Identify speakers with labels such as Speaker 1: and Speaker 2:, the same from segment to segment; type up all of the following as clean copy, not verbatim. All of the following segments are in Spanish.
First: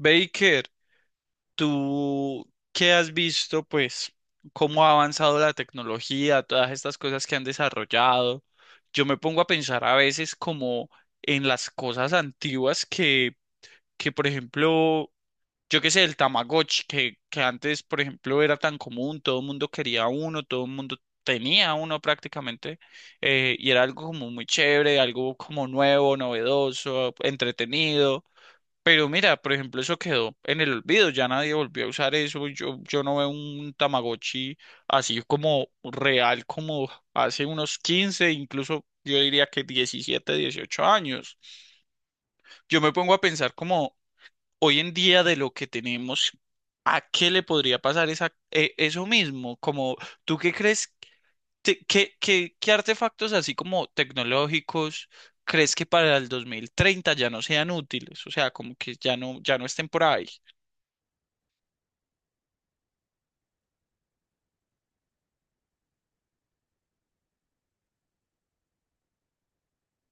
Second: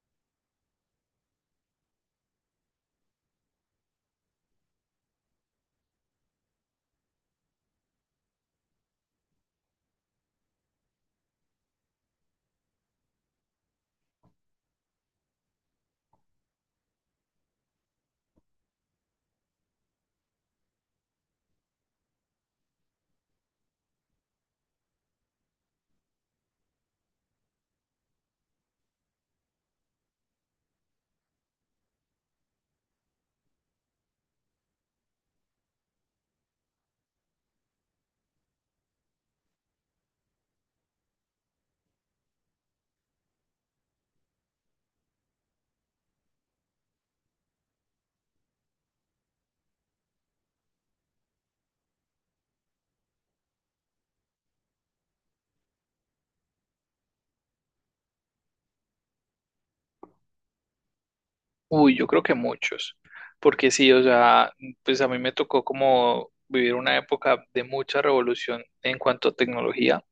Speaker 1: Baker, ¿tú qué has visto, pues, cómo ha avanzado la tecnología, todas estas cosas que han desarrollado? Yo me pongo a pensar a veces como en las cosas antiguas que por ejemplo, yo qué sé, el Tamagotchi, que antes, por ejemplo, era tan común, todo el mundo quería uno, todo el mundo tenía uno prácticamente, y era algo como muy chévere, algo como nuevo, novedoso, entretenido. Pero mira, por ejemplo, eso quedó en el olvido, ya nadie volvió a usar eso, yo no veo un Tamagotchi así como real como hace unos 15, incluso yo diría que 17, 18 años. Yo me pongo a pensar como hoy en día de lo que tenemos, ¿a qué le podría pasar eso mismo? Como, ¿tú qué crees? ¿Qué artefactos así como tecnológicos? ¿Crees que para el 2030 ya no sean útiles? O sea, como que ya no estén por ahí.
Speaker 2: Uy, yo creo que muchos, porque sí, o sea, pues a mí me tocó como vivir una época de mucha revolución en cuanto a tecnología.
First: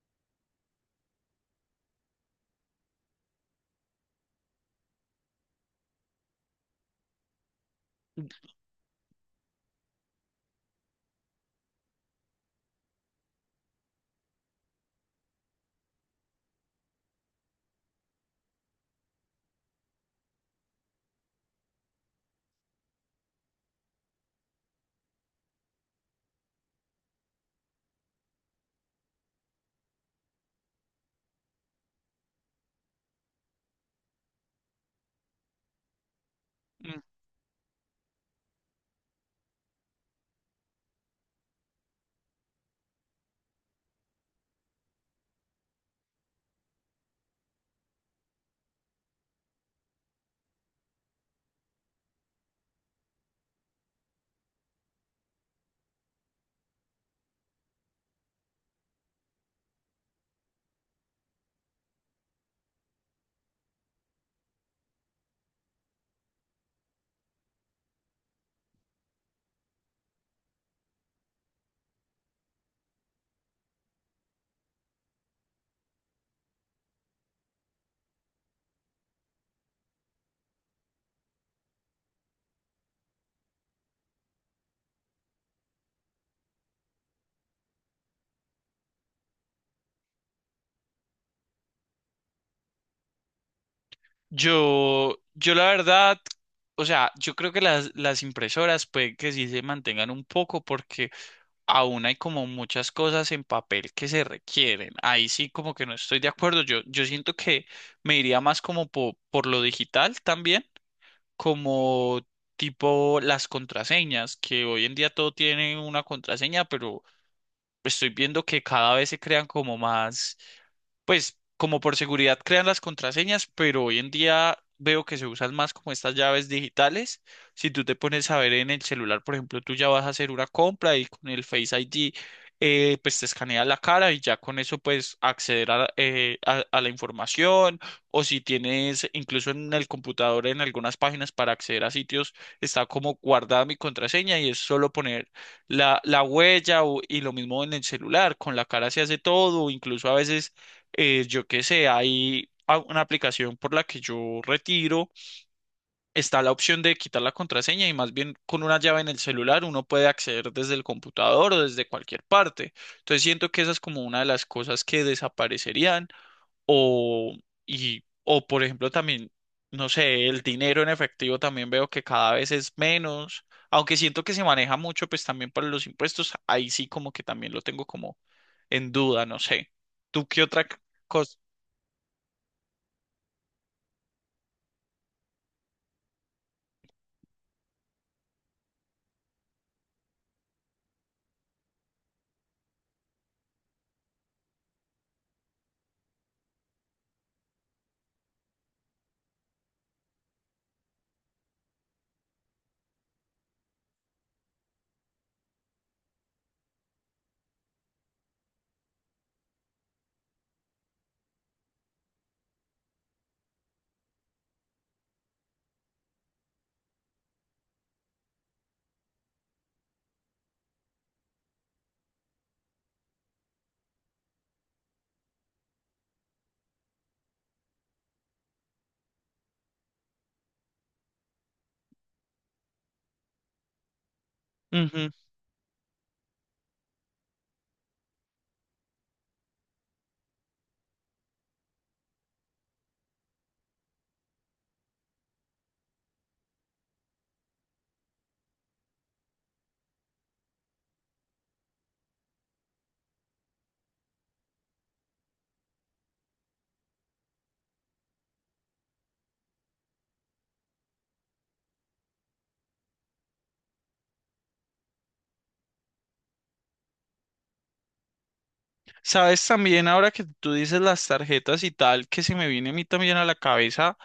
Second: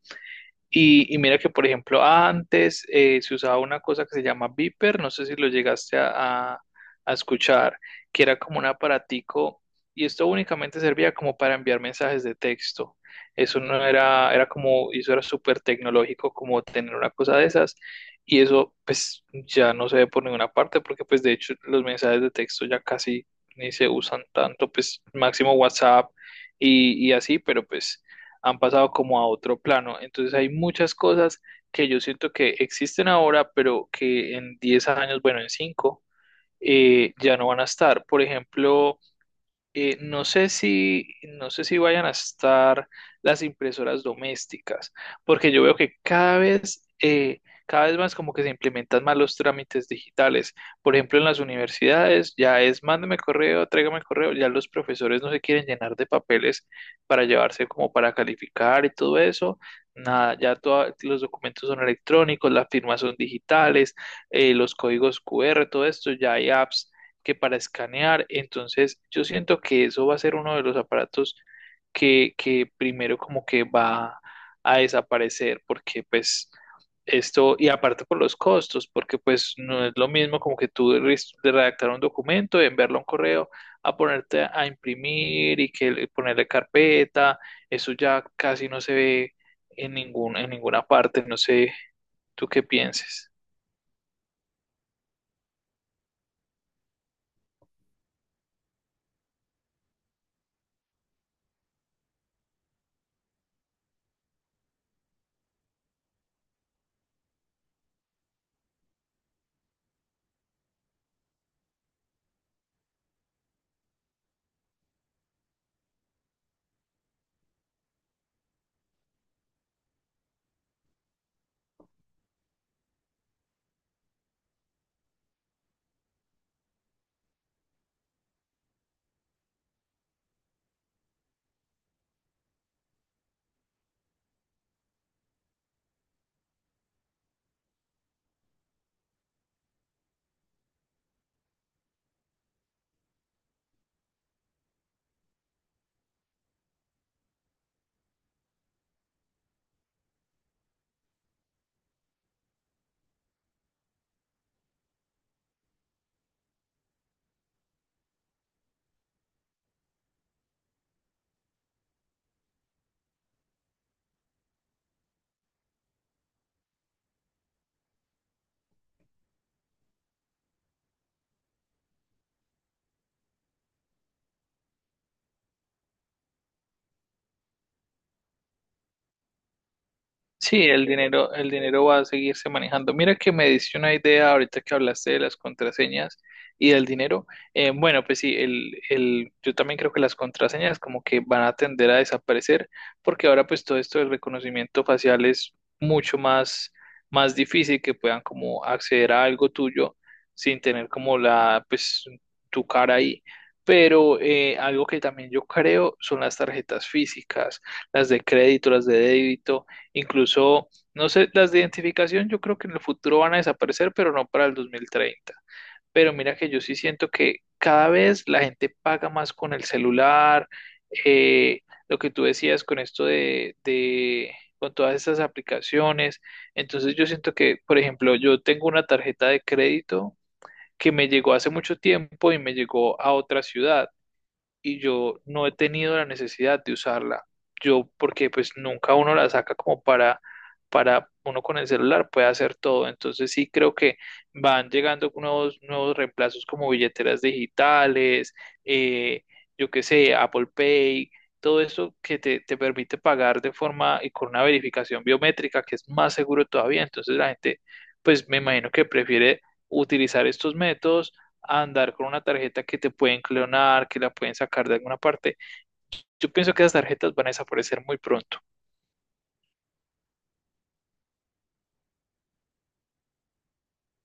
Speaker 2: Y mira que, por ejemplo, antes se usaba una cosa que se llama Viper, no sé si lo llegaste a escuchar, que era como un aparatico y esto únicamente servía como para enviar mensajes de texto. Eso no era, era como, y eso era súper tecnológico como tener una cosa de esas y eso pues ya no se ve por ninguna parte porque pues de hecho los mensajes de texto ya casi ni se usan tanto, pues máximo WhatsApp y así, pero pues han pasado como a otro plano. Entonces hay muchas cosas que yo siento que existen ahora, pero que en 10 años, bueno, en 5,
Speaker 1: Mm.
Speaker 2: ya no van a estar. Por ejemplo, eh, no sé si, no sé si vayan a estar las impresoras domésticas, porque yo veo que cada vez más como que se implementan más los trámites digitales. Por ejemplo, en las universidades ya es mándame correo, tráigame correo, ya los profesores no se quieren llenar de papeles para llevarse como para calificar y todo eso. Nada, ya los documentos son electrónicos, las firmas son digitales, los códigos QR, todo esto, ya hay apps que para escanear. Entonces, yo siento que eso va a ser uno de los aparatos que primero como que va a desaparecer, porque pues esto, y aparte por los costos, porque pues no es lo mismo como que de redactar un documento, enviarlo a un correo, a ponerte a imprimir y ponerle carpeta, eso ya casi no se ve en ningún, en ninguna parte, no sé, tú qué pienses.
Speaker 1: Yo la verdad, o sea, yo creo que las impresoras puede que sí se mantengan un poco porque aún hay como muchas cosas en papel que se requieren. Ahí sí como que no estoy de acuerdo. Yo siento que me iría más como por lo digital también, como tipo las contraseñas, que hoy en día todo tiene una contraseña, pero estoy viendo que cada vez se crean como más. Pues como por seguridad crean las contraseñas, pero hoy en día veo que se usan más como estas llaves digitales. Si tú te pones a ver en el celular, por ejemplo, tú ya vas a hacer una compra y con el Face ID, pues te escanea la cara y ya con eso pues acceder a, a la información, o si tienes incluso en el computador en algunas páginas para acceder a sitios, está como guardada mi contraseña y es solo poner la huella y lo mismo en el celular, con la cara se hace todo, incluso a veces yo qué sé, hay una aplicación por la que yo retiro, está la opción de quitar la contraseña y más bien con una llave en el celular uno puede acceder desde el computador o desde cualquier parte. Entonces siento que esa es como una de las cosas que desaparecerían o, y, o por ejemplo también, no sé, el dinero en efectivo también veo que cada vez es menos. Aunque siento que se maneja mucho, pues también para los impuestos, ahí sí como que también lo tengo como en duda, no sé. ¿Tú qué
Speaker 2: Sí,
Speaker 1: otra cosa?
Speaker 2: el dinero va a seguirse manejando. Mira que me diste una idea ahorita que hablaste de las contraseñas y del dinero. Bueno, pues sí, yo también creo que las contraseñas como que van a tender a desaparecer porque ahora pues todo esto del reconocimiento facial es mucho más, más difícil que puedan como acceder a algo tuyo sin tener como la, pues tu cara ahí. Pero algo que también yo creo son las tarjetas físicas, las de crédito, las de débito. Incluso, no sé, las de identificación yo creo que en el futuro van a desaparecer, pero no para el 2030. Pero mira que yo sí siento que cada vez la gente paga más con el celular, eh, lo que tú decías con esto con todas estas aplicaciones. Entonces yo siento que, por ejemplo, yo tengo una tarjeta de crédito que me llegó hace mucho tiempo y me llegó a otra ciudad y yo no he tenido la necesidad de usarla. Yo, porque pues nunca uno la saca como para uno con el celular puede hacer todo. Entonces sí creo que van llegando nuevos, nuevos reemplazos como billeteras digitales, eh, yo qué sé, Apple Pay, todo eso que te permite pagar de forma y con una verificación biométrica que es más seguro todavía. Entonces la gente, pues me imagino que prefiere utilizar estos métodos a andar con una tarjeta que te pueden clonar, que la pueden sacar de alguna parte. Yo pienso que esas tarjetas van a desaparecer muy pronto.
Speaker 1: Sabes también, ahora que tú dices las tarjetas y tal, que se me viene a mí también a la cabeza,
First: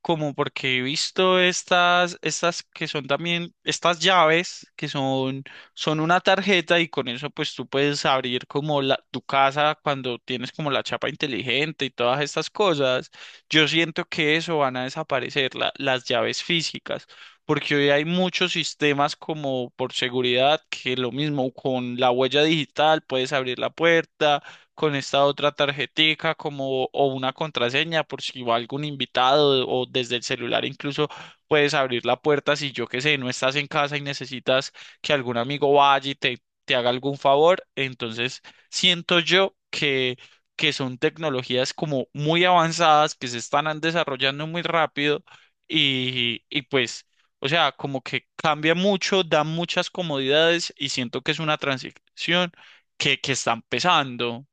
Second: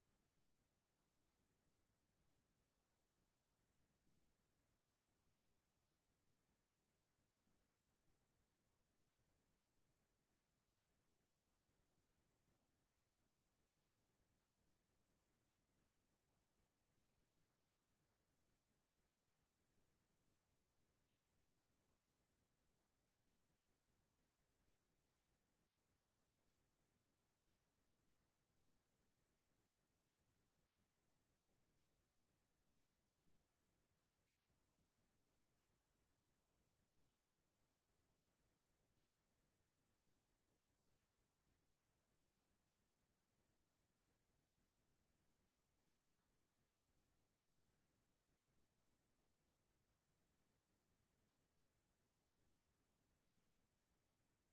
Speaker 1: como porque he visto estas que son también, estas llaves que son, son una tarjeta y con eso pues tú puedes abrir como tu casa cuando tienes como la chapa inteligente y todas estas cosas. Yo siento que eso van a desaparecer, las llaves físicas. Porque hoy hay muchos sistemas como por seguridad, que lo mismo con la huella digital puedes abrir la puerta, con esta otra tarjetica como o una contraseña por si va algún invitado o desde el celular incluso puedes abrir la puerta si yo qué sé, no estás en casa y necesitas que algún amigo vaya y te haga algún favor. Entonces, siento yo que son tecnologías como muy avanzadas, que se están desarrollando muy rápido y pues, o sea, como que cambia mucho, da muchas comodidades y siento que es una transición que está empezando.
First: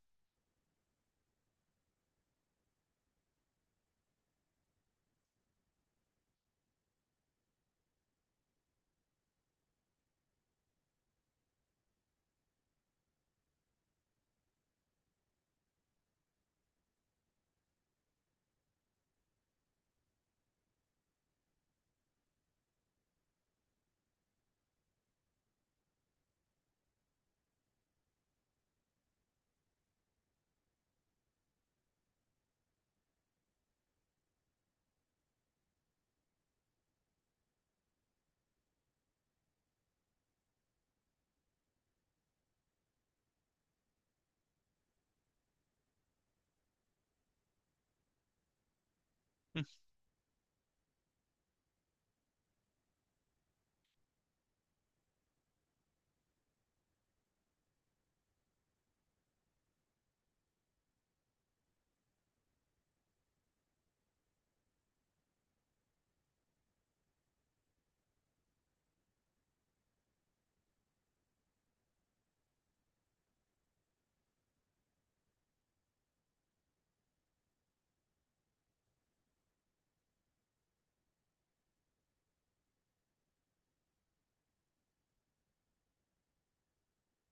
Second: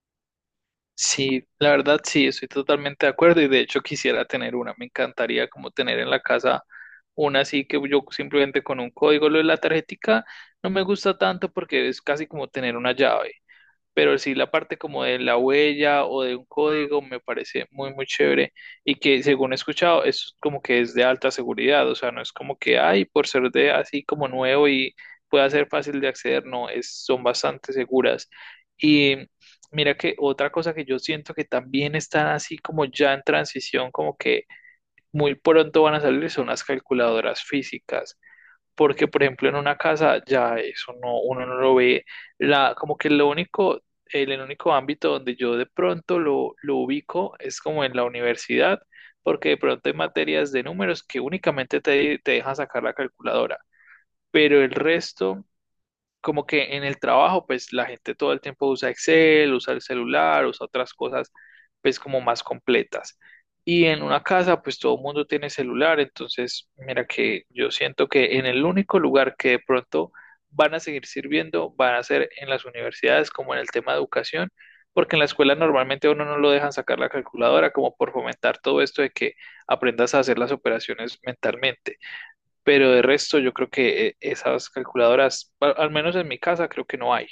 Speaker 2: Sí, la verdad sí, estoy totalmente de acuerdo y de hecho quisiera tener una. Me encantaría como tener en la casa una así que yo simplemente con un código lo de la tarjetica no me gusta tanto porque es casi como tener una llave. Pero sí la parte como de la huella o de un código me parece muy, muy chévere y que según he escuchado es como que es de alta seguridad, o sea, no es como que, ay, por ser de así como nuevo y pueda ser fácil de acceder, no, es, son bastante seguras. Y mira que otra cosa que yo siento que también están así como ya en transición, como que muy pronto van a salir son las calculadoras físicas porque por ejemplo en una casa ya eso no, uno no lo ve, la, como que lo único, el único ámbito donde yo de pronto lo ubico es como en la universidad, porque de pronto hay materias de números que únicamente te dejan sacar la calculadora, pero el resto como que en el trabajo, pues la gente todo el tiempo usa Excel, usa el celular, usa otras cosas, pues como más completas. Y en una casa, pues todo el mundo tiene celular, entonces mira que yo siento que en el único lugar que de pronto van a seguir sirviendo, van a ser en las universidades, como en el tema de educación, porque en la escuela normalmente a uno no lo dejan sacar la calculadora, como por fomentar todo esto de que aprendas a hacer las operaciones mentalmente pero de resto yo creo que esas calculadoras, al menos en mi casa, creo que no hay.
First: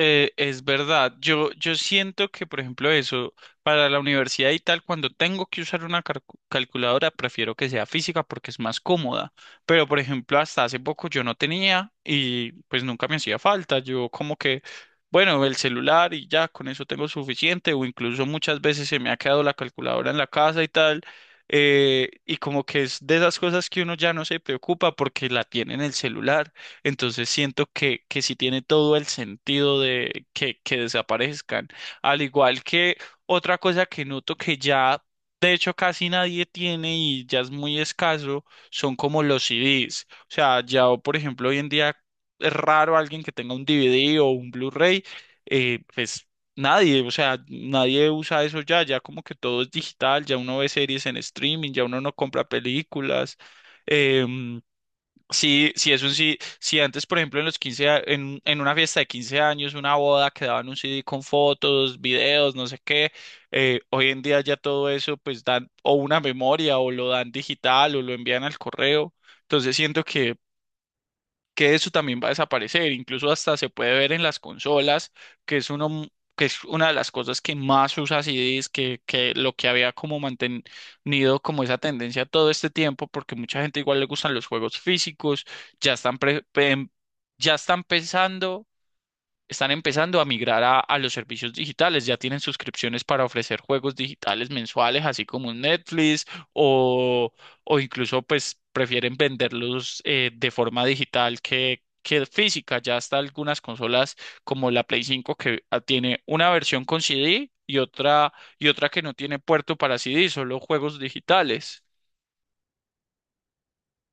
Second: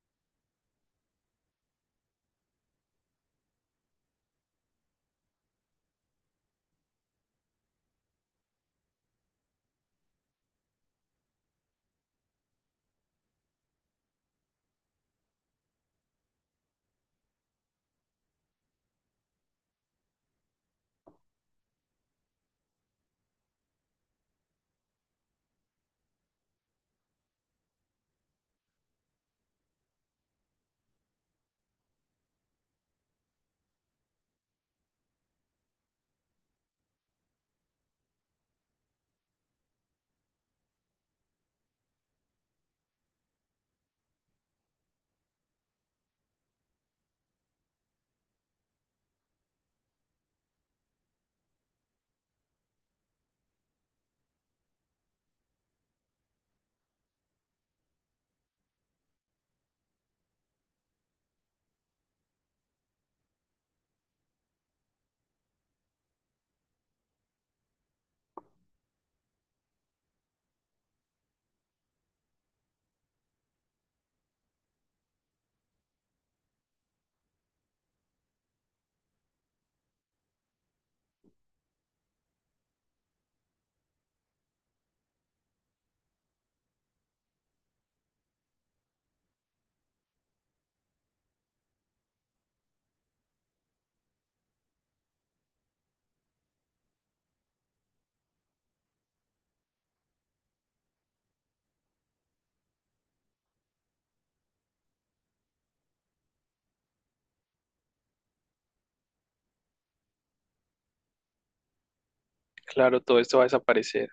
Speaker 1: Es verdad, yo siento que, por ejemplo, eso, para la universidad y tal, cuando tengo que usar una calculadora, prefiero que sea física porque es más cómoda. Pero, por ejemplo, hasta hace poco yo no tenía y pues nunca me hacía falta. Yo como que, bueno, el celular y ya, con eso tengo suficiente o incluso muchas veces se me ha quedado la calculadora en la casa y tal. Y como que es de esas cosas que uno ya no se preocupa porque la tiene en el celular. Entonces siento que sí tiene todo el sentido de que desaparezcan. Al igual que otra cosa que noto que ya, de hecho, casi nadie tiene y ya es muy escaso, son como los CDs. O sea, ya, por ejemplo, hoy en día es raro alguien que tenga un DVD o un Blu-ray, pues nadie, o sea, nadie usa eso ya, ya como que todo es digital, ya uno ve series en streaming, ya uno no compra películas. em, Sí, sí, es un sí. Si antes, por ejemplo, en los en una fiesta de 15 años, una boda, quedaban un CD con fotos, videos, no sé qué, hoy en día ya todo eso, pues dan o una memoria o lo dan digital o lo envían al correo. Entonces siento que eso también va a desaparecer. Incluso hasta se puede ver en las consolas, que es uno que es una de las cosas que más usa CD es que lo que había como mantenido como esa tendencia todo este tiempo, porque mucha gente igual le gustan los juegos físicos, ya están pre- em, ya están pensando, están empezando a migrar a los servicios digitales. Ya tienen suscripciones para ofrecer juegos digitales mensuales, así como un Netflix, o, o incluso pues prefieren venderlos de forma digital que física. Ya hasta algunas consolas como la Play 5 que ah, tiene una versión con CD y otra que no tiene puerto para CD, solo juegos digitales.
Speaker 2: Claro, todo esto va a desaparecer.